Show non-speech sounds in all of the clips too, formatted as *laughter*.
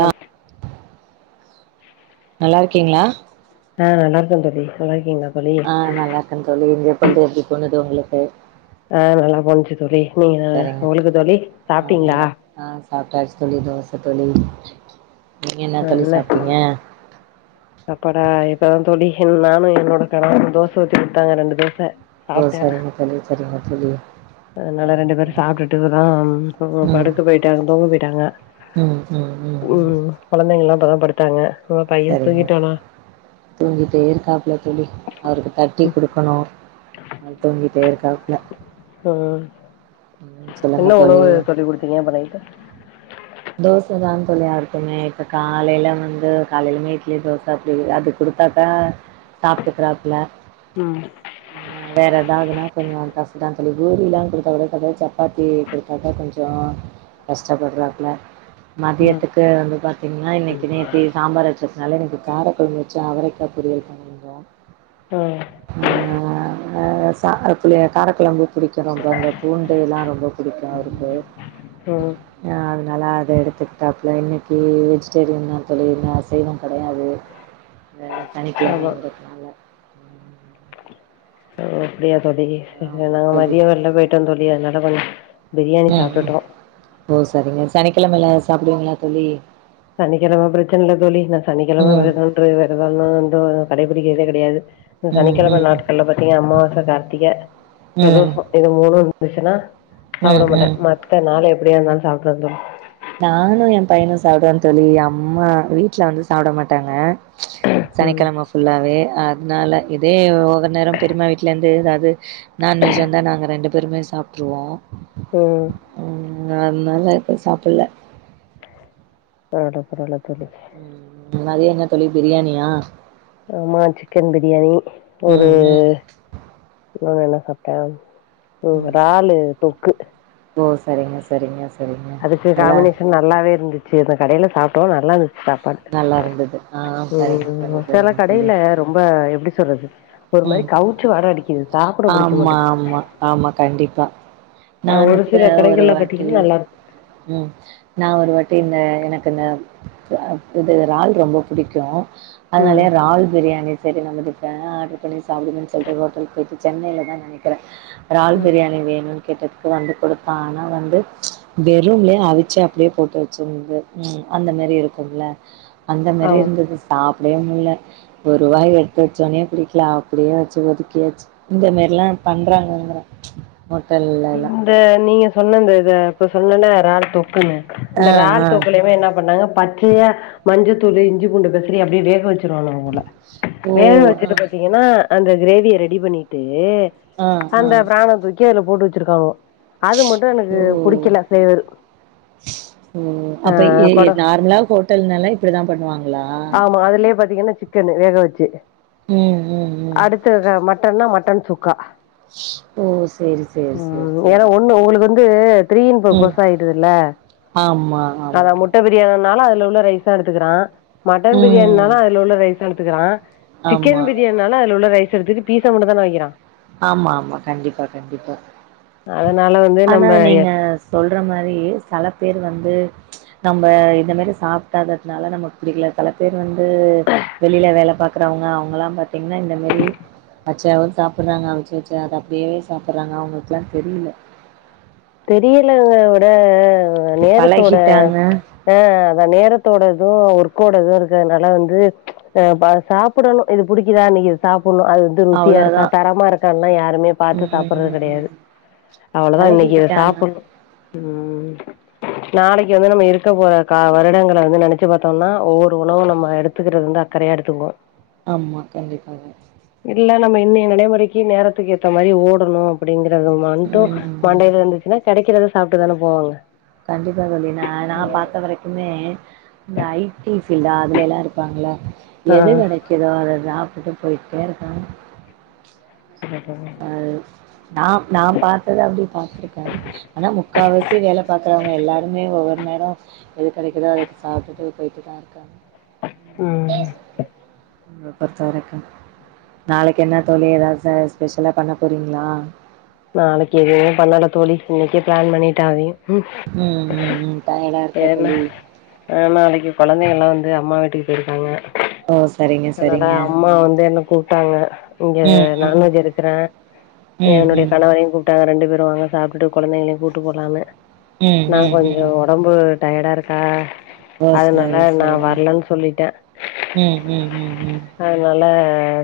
ஆ நல்லாருக்கீங்ளா ஆ நல்லாருக்க தோழி நல்லாருக்கீங்ளா ஆ நல்லாருக்கந்தோழி இனிதே பொழுது எப்டி போனது உங்குளுக்கு ஆ நல்லாதா இருந்ச்சு தோழி நீங்க உங்களுக்கு தோழி ஆ சாப்ட்டீங்ளா நல்லா ஆ சாப்ட்டாச்சு தோழி தோச தோழி நீங்க என்ன தோழி சாப்ட்டீங்க சாப்படா இப்பதா தோழி நானு என்னோட கணவரு தோச ஊத்தி குடுத்தாங்க ரெண்டு தோச ஓ சாப்ட்டே சரிங்க தோழி சரிங்க தோழி அதனால சரிங்க ரெண்டு பேரு தோழி சாப்ட்டுட்டுருக்குறோம் போ ம் படுக்க போயிட்டாங்க தூங்க போயிட்டாங்க ம் ம் ம் ம் கொழந்தைங்கல்லா இப்பதா படுத்தாங்க உங்க பைய சரிங்க தூங்கிட்டானா தூங்கிட்டே இருக்காப்புல தோழி அவருக்கு தட்டி குடுக்கனு அவரு தூங்கிட்டே இருக்காப்ல ம் என்ன உணவு தோழி குடுத்தீங்க ப்ப நைட்டு தோசதா தோழி யாருக்குமே இப்ப காலைல வந்து காலையிலுமே இட்லி தோச அப்டி அது குடு த்தாத சாப்ட்டுக்கறாப்புல ம் அ வேற எதாவதுன்னா கொஞ்சோ கஷ்டதா தோழி பூரிலா குடுத்தா கூட சாப்வாரு சப்பாத்தி குடுத்தாதா கொஞ்சோ கஷ்டப்படுறாப்புல ம் மதியத்துக்கு வந்து பாத்தீங்கன்னா இன்னைக்கு நேத்தி சாம்பார் வச்ச னால இன்னைக்கு காரக்கொழம்பு வச்சு அவரைக்கா பொரியல் பண்ணியிருந்தோ ஆ ஆ ஆ சாதத்துலயா காரக்கொழம்பு புடிக்கு ரொம்ப இந்த பூண்டு எல்லா ரொம்ப புடிக்கு அவருக்கு ம் ஆ நல்லா அத எடுத்துக்கிட்டாப்புல இன்னக்கி வெஜிடேரியன் தோழி அசைவம் கெடையாது வேற ஆமா சனிக்கிழமைங்கிறதுனால ஓ அப்டியா தோழி சரி சரி ஆமாம் நாங்க தோழி மதிய வெள்ல போயிட்டோ தோழி அதனால கொஞ்ச பிரியாணி ம் ம் சாப்ட்டுட்டோ ஓ சரிங்க சனிக்கிழமையில சாப்புடுவீங்களா தோழி சனிக்கிழம பிரச்சன இல்ல தோழி நா சனிக்கிழம ம் விரதம் ன்று விரதன்னு ஒன்று கடைபிடிக்கறதே கெடையாது இந்த ம் சனிக்கிழம ம் நாட்கள்ல பாத்தீங்க அமாவாச கார்த்திக ம் பிரதோஷ இது மூணு இருந்துச்சுன்னா ம் சாப்ட மாட்ட ம் மத்த நாள் எப்டியா இருந்தாலு சாப்ட்டுருவ தோழி நானு ஏ பையனு சாப்டுவோ தோழி அம்மா வீட்ல வந்து சாப்ட மாட்டாங்க ம் சனிக்கெழம ஃபுல்லாவே அதனால இதே ஒவ்வொரு நேர பெரிம்மா வீட்லேருந் து ஏதாவது நான்வெஜ் வந்தா நாங்க ரெண்டு பேருமே சாப்ட்டுருவோ ம் ம் அதனால இப்ப சாப்பல்ல பரவால்ல பரவால்ல தோழி ம் மதிய என்ன தோழி பிரியாணியா ஆமா சிக்கன் பிரியாணி ஒரு ம் ம் இன்னொன்னு என்ன சாப்ட்ட ம் இறாலு தொக்கு ஓ சரிங்க சரிங்க சரிங்க அதுக்கு நல்லா காம்பினேஷன் நல்லாவே இருந்துச்சு அந்த கடையில சாப்ட்டோ நல்லாருந்துச்சு சாப் பாடு நல்லா இருந்தது ஆ சரிங்க சரி ம் செல சரிங்க தோழி கடைல ரொம் ரொம்ப எப்டி சொல்றது ஒரு மாரி ம் கவுச்சி வாட அடிக்குது சாப்ட புடிக்க ஆமா மாட்டேங்குது ஆமா ஆமா கண்டிப்பா அ நானு ஒரு கூட சில கடைகள்ல ஒருவாட்டி பாத்தீங்கன்னா நல்லாருக்கும். ம் நா ஒருவாட்டி இந்த எனக்கு இந்த இது இறால் ரொம்ப புடிக்கும் ம். அதனாலயே இறால் பிரியாணி சரி சமைப்ப ஆட்ரு பண்ணி சாப்புடுவோமேனு சொல்ட்டு ஹோட்டல் போயிட்டு சென்னனைல தா நெனைக்கிறே இறால் பிரியாணி வேணுன் கேட்டதுக்கு வந்து குடுத்தா ஆனா வந்து வெறும்லே அவிச்சி அப்டியே போட்டு வச்சிருந்து ம் அந்த மேரி இருக்கும்ல அந்த மேரி ஆமா. இருந்தது சாப்டவே முட்ல ஒரு வாய் எடுத்து வச்சோன்னே புடிக் கில அப்டியே வச்சு ஒதுக்கியாச்சு இந்த மேரில்லா பண்றாங்கங்கிற ஹோட்டல்லல்லா அத நீங்க சொன்ன இந்த இத இப்ப சொன்னன இறால் தொக்குன்னு இந்த ஆ, இறால் ஆ. தொக்குலையுமே என்ன பண்ணாங்க ப ச்சையா மஞ்சத்தூளு இஞ்சி பூண்டு பெசரி அப்டியே வேக வெச்சிருவானுங்க போல ஓ! வேக வெச்சது ஆ. பாத்தீங் கன்னா அந்த கிரேவிய ரெடி பண்ணிட்டு ஆ ஆ அந்த பிரான தூக்கி அதுல போட்டு வச்சிருக்கானுவோ அது மட்டு எனக்கு புடிக்கல ஃப்ளேவர் ம் அப்ப ஏ ஏ கொட நார்மலா ஹோட்டல்னாலே இப்டிதா பண்ணுவாங்களா ஆமா அதுலயே பாத்தீங்கன்னா சிக்கனு வேக வச்சு ம் ம் ம் அடுத் ததுதா மட்டன்னா மட்டன் சுக்கா ஓ சேரி சேரி சேரி ம் ஏன்னா சேரி ஒண்ணு உங்களுக்கு வந்து த்ரீ இன் ம் பர்ப்போஸ் ஆயிடுதுல்ல ஆமா அதா ஆமா மு ட்ட பிரியணினாலு அதுல உள்ள ரைஸ்தா எடுத்துக்குறா மட்டன் பிரியாணின்னாலு ம் அதுல உள்ள ரைஸ்தா எடுத்துக்குறா சிக்கன் ஆமா பிரியாணின்னாலு அதுல உள்ள ரைஸ எடுத்துக்கிட்டு பீஸ மட்டுந்தான வக்கிறா ஆமா ஆமா கண்டிப்பா கண்டிப்பா அதனால வந்து ஆனா நம்ம நீங்க சொல்ற மாரி செல பேர் வந்து நம்ப இந்த மேரி சாப்டாததுனால நமக்கு பிடிக்கல தல பேர் வந்து வெளில வேல பாக்குறவங்க அவங்கல்லா பாத்தீங்னா இந்த மாரி பச்சயா தா சாப் புறாங்க அவுச்சு வச்சா அது அப்டியே சாப்பிட்றாங்க அவங்களுக்குலா தெரியில தெரியலங்க விட நேரத்தோட பழகிட்டாங்க ஆ அதா நேரத்தோடது ஒர்க்கோடது இருக்கறனால வந்து ஆ சாப்புடணு இது புடிக்குதா இன்னைக்கு சாப்பிடணு அது ருசியா இருக்கா அவ்ளோதா தரமா இருக்கான்னுலா யாருமே பாத்து சாப்புடறது ம் கெடையாது அவ்ளோதா இன்னைக்கு இத பழகிக்கிட்டாங்க சாப்புறோ நாளைக்கு வந்து நம்ம இருக்க போற கா வருடங்கள வந்து நெனச்சி பாத்தோம்னா ஒவ்வொரு உணவு நம்ம எடுத் துக்குறது வந்து அக்கறயா எடுத்துக்கோ ஆம்மா கண்டிப்பாதா இல்ல நம்ம இன்னய நடைமுறைக்கு நேரத்துக்கு ஏத்த மாரி ஓடணு அப்டிங்கறத மட்டு ம் மண்டயில இருந்துச்சுனா கெடைக்கறத சாப்டுதா போவாங்க கண்டிப்பா தோழி நா நா பாத்த வரைக்குமே இந்த ஐ டி பீல்டா அதுலேல்லா இருப்பாங்கள ஆ எது கெடைக்குதோ அத சாப்டு போய்ட்டே இருக்கனு *inaudible* நா நா பாத்தத அப்டி பாத்ருக்கே ஆனா முக்காவாசி வேல பாக்ரவங்க எல்லாருமே ஒவ்வொரு நேரோ எது கெடைக்குதோ அது சாப்டுட்டு போயிட்டுதா இருக்காங்க ம் என்ன பொறுத்த வரைக்கு நாளைக்கு என்ன தோழி எதாது ஸ்பெஷலா பண்ண போறீங்ளா நாளைக்கு எதுமே பண்ணல தோழி இன்னைக்கே ப்ளான் பண்ணிட்டே அதெயு ம் ம் ம் டயர்டா இருக்கா வேறென்ன தோழி ஆ நாளைக்கு கொழந்தைகல்லா வந்து அம்மா வீட்டுக்கு போயிருக்காங்க ஓ சரிங்க அதுனால சரிங்க அம்மா வந்து என்ன கூப்டாங்க இங்க ம் ம் நான்வெஜ் எடுக்குறே ம் என்னுடய ம் பேரயு கூப்டாங்க ரெண்டு பேரு வாங்க சாப்டுட்டு கொழந்தைகளயு கூட்டு போலனு ம் நா ம் கொஞ்சோ ம் ஒட ம்பு டயர்டா இருக்கா ஓ அதுனால சரி நா சரிங்க வர்லன் சொல்லிட்டே ம் ம் ம் ம் அதுனால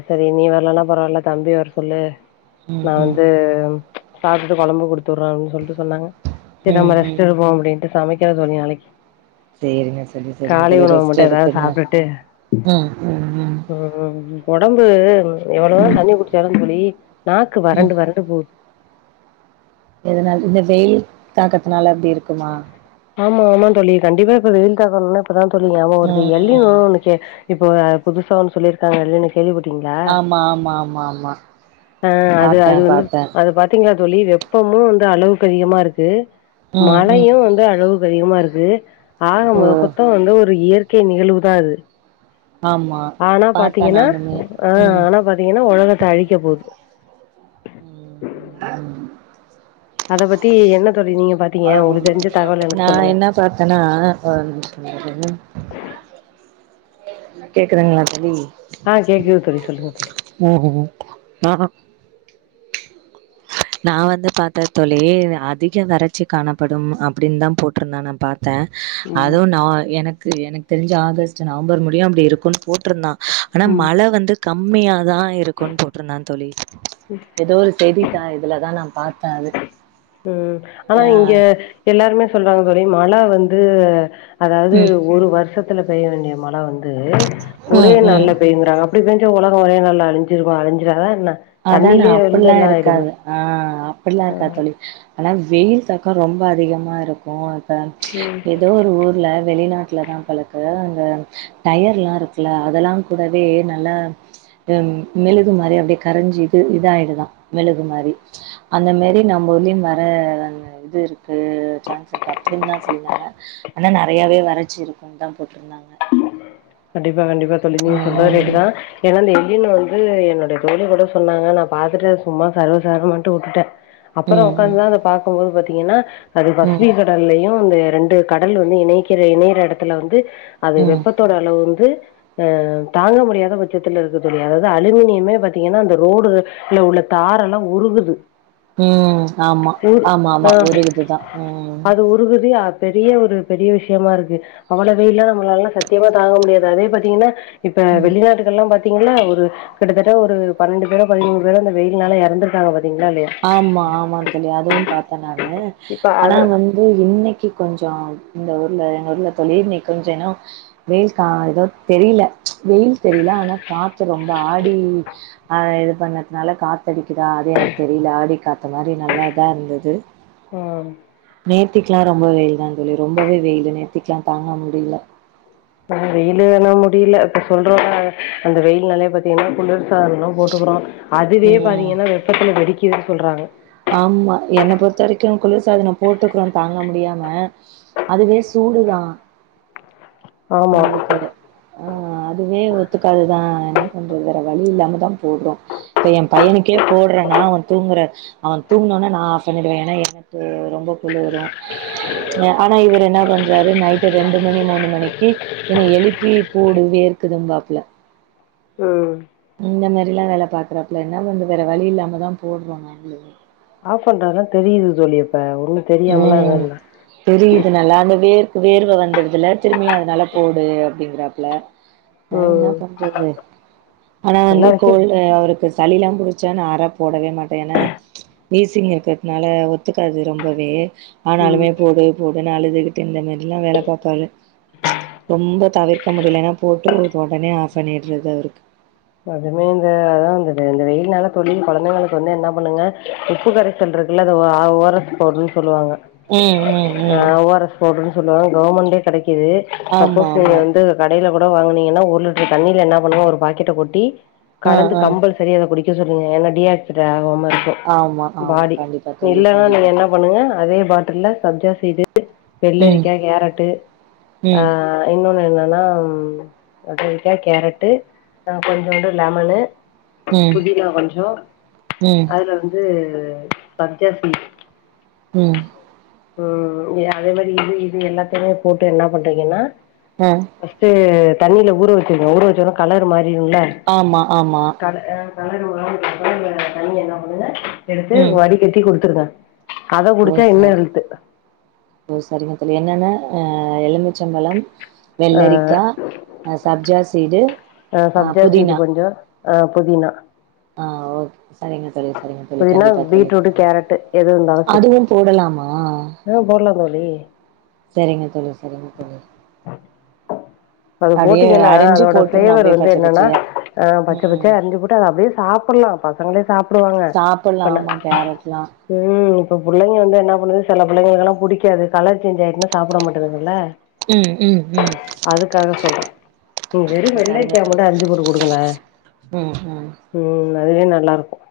சரி நீ வரலனா பரவால்ல தம்பிய வர சொல்லு ம் நா ம் வந்து சாப்டுட்டு கொழம்பு குடுத்துறோ அப்பினு சொல்ட்டு சொன்னாங்க செரி ம் நம்ம ம் ரெஸ்ட் எடுப்போ அப்டின்ட்டு சமைக் சொல்லி அழைக்கு சேரிங்க சரி சரிங்க காலை தோழி உணவு ரெஸ்ட் மட்டு எதாது எடுத்துங்க சாப்ட்டுட்டு ம் ம் ம் ம் ஒடம்பு எவ்ளவோ ம் தண்ணி குடிச்சாலு தோழி நாக்கு ம் வறண்டு வறண்டு போது எதனால இந்த வெயில் தாக்கத்துனால அப்டி இருக்குமா ஆமா ஆமா தோழி கண்டிப்பா இப்ப வெயில் தாகம்னு இப்பதா தோழி ஞாபகோ வருது ம் எள்நி ம் வாங்னெச்சே இப்போ புதுசா ஒன்னு சொல்லிருக்காங்க அதுலே கேள்விப்பட்டீங்ளா ஆமா ஆமா ஆமா ஆமா அ அது பாத்தே அது வந்து பாத்தே அது பாத் தீங்களா தோழி வெப்பமு வந்து அளவுக்கு அதிகமா இருக்கு ம் ம் மழயு வந்து அளவுக்கு அதிகமா இருக்கு ஆக ஓ மொக்கத்து வந்து ஒரு இயற்கை நிகழ்வுதா அது ஆமா ஆனா பாத்தே பாத்தீங்கனா நானுமே ஆ ம் ஆனா பாத்தீங்கனா ஒலகத்த அழிக்க போது உம் அத பத்தி என்ன தோழி நீங்க பாத்தீங்க உங்களுக்கு தெரிஞ்ச தகவல் எனக்கு சொல்லுங்க பாத்தனா கேக்குதுங்களா தோழி ஆ கேக்குது தோழி சொல்லுங்க தோழி ஓ ஆ நான் வந்து பாத்த தோழி அதிக வறட்சி காணப்படும் அப்டின்னு தா போட்டிருந்தன் நா பாத் த ம் அதுவு நா எனக்கு எனக்கு தெரிஞ்சு ஆகஸ்ட் நவம்பர் முடியு அப்டி இருக்கும்னு போட்ருந்தா ஆனா ம் மழ வந்து கம்மியா தான் இருக்குன்னு போட்ருந்தான் தோழி ஏதோ ஒரு செய்தி த்த இதுலதா நா பாத்தன் அது ம் ஆனா ஆ இங்க எல்லாருமே சொல்றாங்க தோழி மழ வந்து அதாவ்து ம் ஒரு வருஷத்துல பெய்ய வேண்டிய மழ வந்து ஒரே ம் ம் நாள்ல பெயுங்கறாங்க அப்டி பெஞ்ச உலகோ ஒரே நாள்ல அழிஞ்சிருமொ அழிஞ்சிராதா என்ன தண்ணிலே இருந்து எல்லா ஆய்டுமே அ அப்பிட்லா இருக்காத் தோழி ஆனா வெயில் தாக்கம் ரொம்ப அதிகமாக இருக்கும் ஏதோ ஒரு ஊர்ல வெளிநாட் லதான் பலக்கு அங்க டயர்லா இருக்குல அதெல்லா கூடவே நல்லா ம் மெழுகு மாரி அப்டியே கரஞ்சு இது இதாயிடுதான் மெழுகு மாரி அந்த மேரி நம்மூர்லிம் வர வங்க இது இருக்கு சான்ஸ் இருக்கு அப்டின்னு தா சொல்லிந்தாங்க ஆனா நெறையாவே வறச்சி இருக்குனு தா போட்ருந்தாங்க கண்டிப்பா கண்டிப்பா தோழி நீங்க சொல்றத் ரைட்டு ம் தா ஏன்னா அந்த இலியன் வந்து என்னோட தோழி கூடோ சொன்னாங்க நா பாத்துட்டு சும்மா சர்வசர மாண்டு வுட்டுட்டே அப்ரோ ம் ம் உட்காந்து அத பாக்கும்போது பாத்தீங்கன்னா அது பஸ் ம் *unintelligible* டர்லயு அந்த ரெண்டு கடல் வந்து இணைக்கற இணையற எடத்துல வந்து அது ம் வெப்பத்தோட வந்து ஹ தாங்க முடியாத பட்சத்துல இருக்கு தோழி அதாவது அலுமினியமே பாதீங்கன்னா அந்த ரோடு இல்ல உள்ள தாரல்லா உருகுது ம் ஆமா உரு ஆமா ஆமா ஒரு இதுதா ம் உறுகுதியா பெரிய ஒரு பெரிய விஷயமா இருக்கு அவ்ளவு வெயல்லா நம்மளாலல்லா சத்தியமா தாங்க முடியாது அதே பாத்தீங்கன்னா இப்ப ம் வெளிநாட்டுகெள்லா பாத் பாத்தீங்ளா ஒரு கிட்டத்தட்ட ஒரு பன்னெண்டு பேரோ பதிமூணு பேரோ அந்த வெயில்னால எறந்திருக்காங்க பாத்தீங்ளா இல்லயா ஆமா ஆமான் தோழி அதுவும் பாத்த நானு இப்ப ஆனா அது வ து இன்னைக்கு கொஞ்சோ இந்த ஊர்ல எங்க ஊர்ல தோழி இன்னைக்கு கொஞ்சோ ஏனோ வெயில் கா எதாவது தெரில வெயில் தெரில ஆனா காத்து ரொம்ப ஆடி ஆ இது பண்ணதுனால காத்தடிக்குதா அது எனக் தெரில ஆடி காத்து மாரி நல்லாதா இருந்துது ம் நேத்திக்லா ரொம்ப வெயில் தா தோழி ரொம்பவே வெயில்லு நேத்திக்லா தாங்க முடியல ஆ வெயில் ஆனா முடில இப்ப சொல்றோல்ல அந்த வெயில்னாலே பத்தீங்கன்னா குளுர் சால்னோ போட்டுருக்கறோ அதுவே ம் பாத்தீங்கன்னா வெப்பத்துல வெடிக்குதுன் சொல்றாங்க ஆமா என்ன பொறுத்த வரைக்கு குளிர் சாதனோ போட்டுக்கிறோ தாங்க முடியாம அதுவே சூடுதா ஆமா உங்களுக்கு ஆ அதுவே ஒத்துக்காதுதா ஆனா கொஞ்சோ வேற வழி இல்லாமதா போடுறோ இப்ப ஏ பையனுக்கே போடுறன்னா அவன் தூங்குற அவன் தூங்குனான்னா நா ஆஃப் பண்ணிடுவே ஏன்னா எனக்கு ரொம்ப குளுரு ஆனா இவரு என்னா பண்றாரு நைட்டு் ரெண்டு மணி மூணு மணிக்கு என்ன எழுப்பி போடு வேர்க்குதும்பாப்ல ம் இந்த மாரில்லா வேல பாக்குறாப்பல என்ன பண்றது வேற வழி இல்லாமதா போடுறோ நாங்களு ஆப் பண்றதுலா தெரியுது தோழி இப்ப ஒண்ணு ம் தெரிதுனால அந்த வேருக்கு வேர்வ வந்துருதில்ல திரும்பியு அதனால போடு அப்டிங்கறாப்ல நா என்ன ம் பண்றது ஆனா வந்து எல்லா விஷய கோல்டு அவருக்கு சளி எல்லாம் பு டுச்சா நா ஆற போடவே மாட்ட ஏனா வீசிங் இருக்கறதுனால ஒத்துக்காது ரொம்பவே ம் ஆனாலுமே போடு போடுன்னு அழுதுகிட்டு இந்தமா நல்லா வேல பாப்பாரு ரொம்ப தவிர்க்க முடியலன்னா போட்டு ஒடனே ஆஃப் பண்ணிடடுறது அவருக்கு அதுமே இந்த அதான் இந்த இந்த வெயில்னால தோழி கொழந்தைங்களுக்கு வந்து என்னா பண்ணுங்க உப்பு கர சல் இருக்குல்ல அது ஆ ஓ ஆர் எஸ் பவுடர்ன்னு சொல்லுவாங்க ம் ம் ஆ ம் ஓ ஆர் எஸ் பவுடர்ன்னு சொல்லுவாங்க கவர்மெண்ட்லயே கெடைக்குது ஆமா சப்போஸ் நீங்க ஆமா வந்து கடையில கூட வாங்கனீங்கன்னா ஒரு லிட்டர் தண்ணியில என்ன பண்ணுங்க ஒரு பாக்கெட்ட கொட்டி ஆ கலந்து ஆ கம்பல்ஸ் சரி அத குடிக்க சொல்லுங்க ஏன்னா டிஹைட்ரே ஆகாம இருக்கு ஆமா ஆமா பாடி கண்டிப்பா தோழி இல்லன்னா கண்டிப்பா நீங்க என்ன கண்டிப்பா பண்ணுங்க அதே பாட்டில்ல சப்ஜா சீடு, ம் வெள்ளரிக்கா, கேரட்டு ஆ ம் இன்னொன்னு என்னன்னா கத்திரிக்கா கேரட்டு ந்து கொஞ்சோண்டு லெமனு ம் புதினா கொஞ்சோ ம் அதுல வந்து து சப்ஜா சீடு ம் ம் அதே மாரி இது இது எல்லாத்தையுமே போட்டு என்னா பண்றீங்கன்னா அ ஃபர்ஸ்ட்டு தண்ணில ஊற வெச்சிருங்க ஊற வெச்சொன்னா கலர் மாரிருமல்ல ஆமா ஆமா க அ கலரு மாறுனதுக்கப்றோ அந்த தண்ணிய என்ன பண்ணுங்க எடுத்து வடிகட்டி குடுத்திருங்க சோ சேடு ஓ சரிங்க தோழி என்னென்ன அ எலுமிச்சம்பழம், ஆ வெள்ளரிக்கா, ஆ சப்ஜா சீடு ஆ சப்ஜா சீடு கொஞ்சோ ஆ புதினா ஆ ஓகே செரிங்க செரி செரிங்க தோழி புதினா கண்டிப்பா தோழி பீட்ரூட்டு கேரட்டு எது இருந்தாலு சரி அதுவு போடலாமா ஆ போடலா தோழி சரிங்க தோழி சரிங்க தோழி அது அப்டியே போட்டீங்கனா அரிஞ்சு அதோட போட்றணு ப்ளேவர் அப்டியே வந்து பச்ச என்னன்னா பச்சையா ஆ பச்ச ம் பச்சயா அறிஞ்சி போட்டு அத அப்டியே சாப்பல்லா பசங்களே சாப் சாப்பல்லா ஆமா கேரட் லா ம் இப்ப புள்ளைங்க வந்து என்ன பண்ணுது சில பிள்ளைங்களுக் எல்லா புடிக்காது கலர் சேஞ்ச் ஆயிட்னா சாப்பட மாட்டதுங்கல்ல ம் ம் ம் அதுக்காக சொல்றே வெறு ஓ சரிங்க வெள்ளரிக்கா தோழி மட்டு அறிஞ்சு போட்டு கொடுங்கள ம் ம் ம் அதுவே நல்லாருக்கு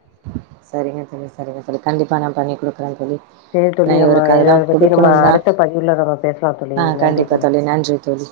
சரிங்க தோழி சரிங்க அது கண்டிப்பா நான் பண்ணி குடுக்றேன் தோழி சேரி ஆனா தோழி நம்ம இவருக்கு இத அதெல்லா பத்தி நம்ம குடுக்கணுந்தா அடுத்த பதிவுல நம்ம பேசலா தோழி ஆ நன்றி கண்டிப்பா தோழி நன்றி தோழி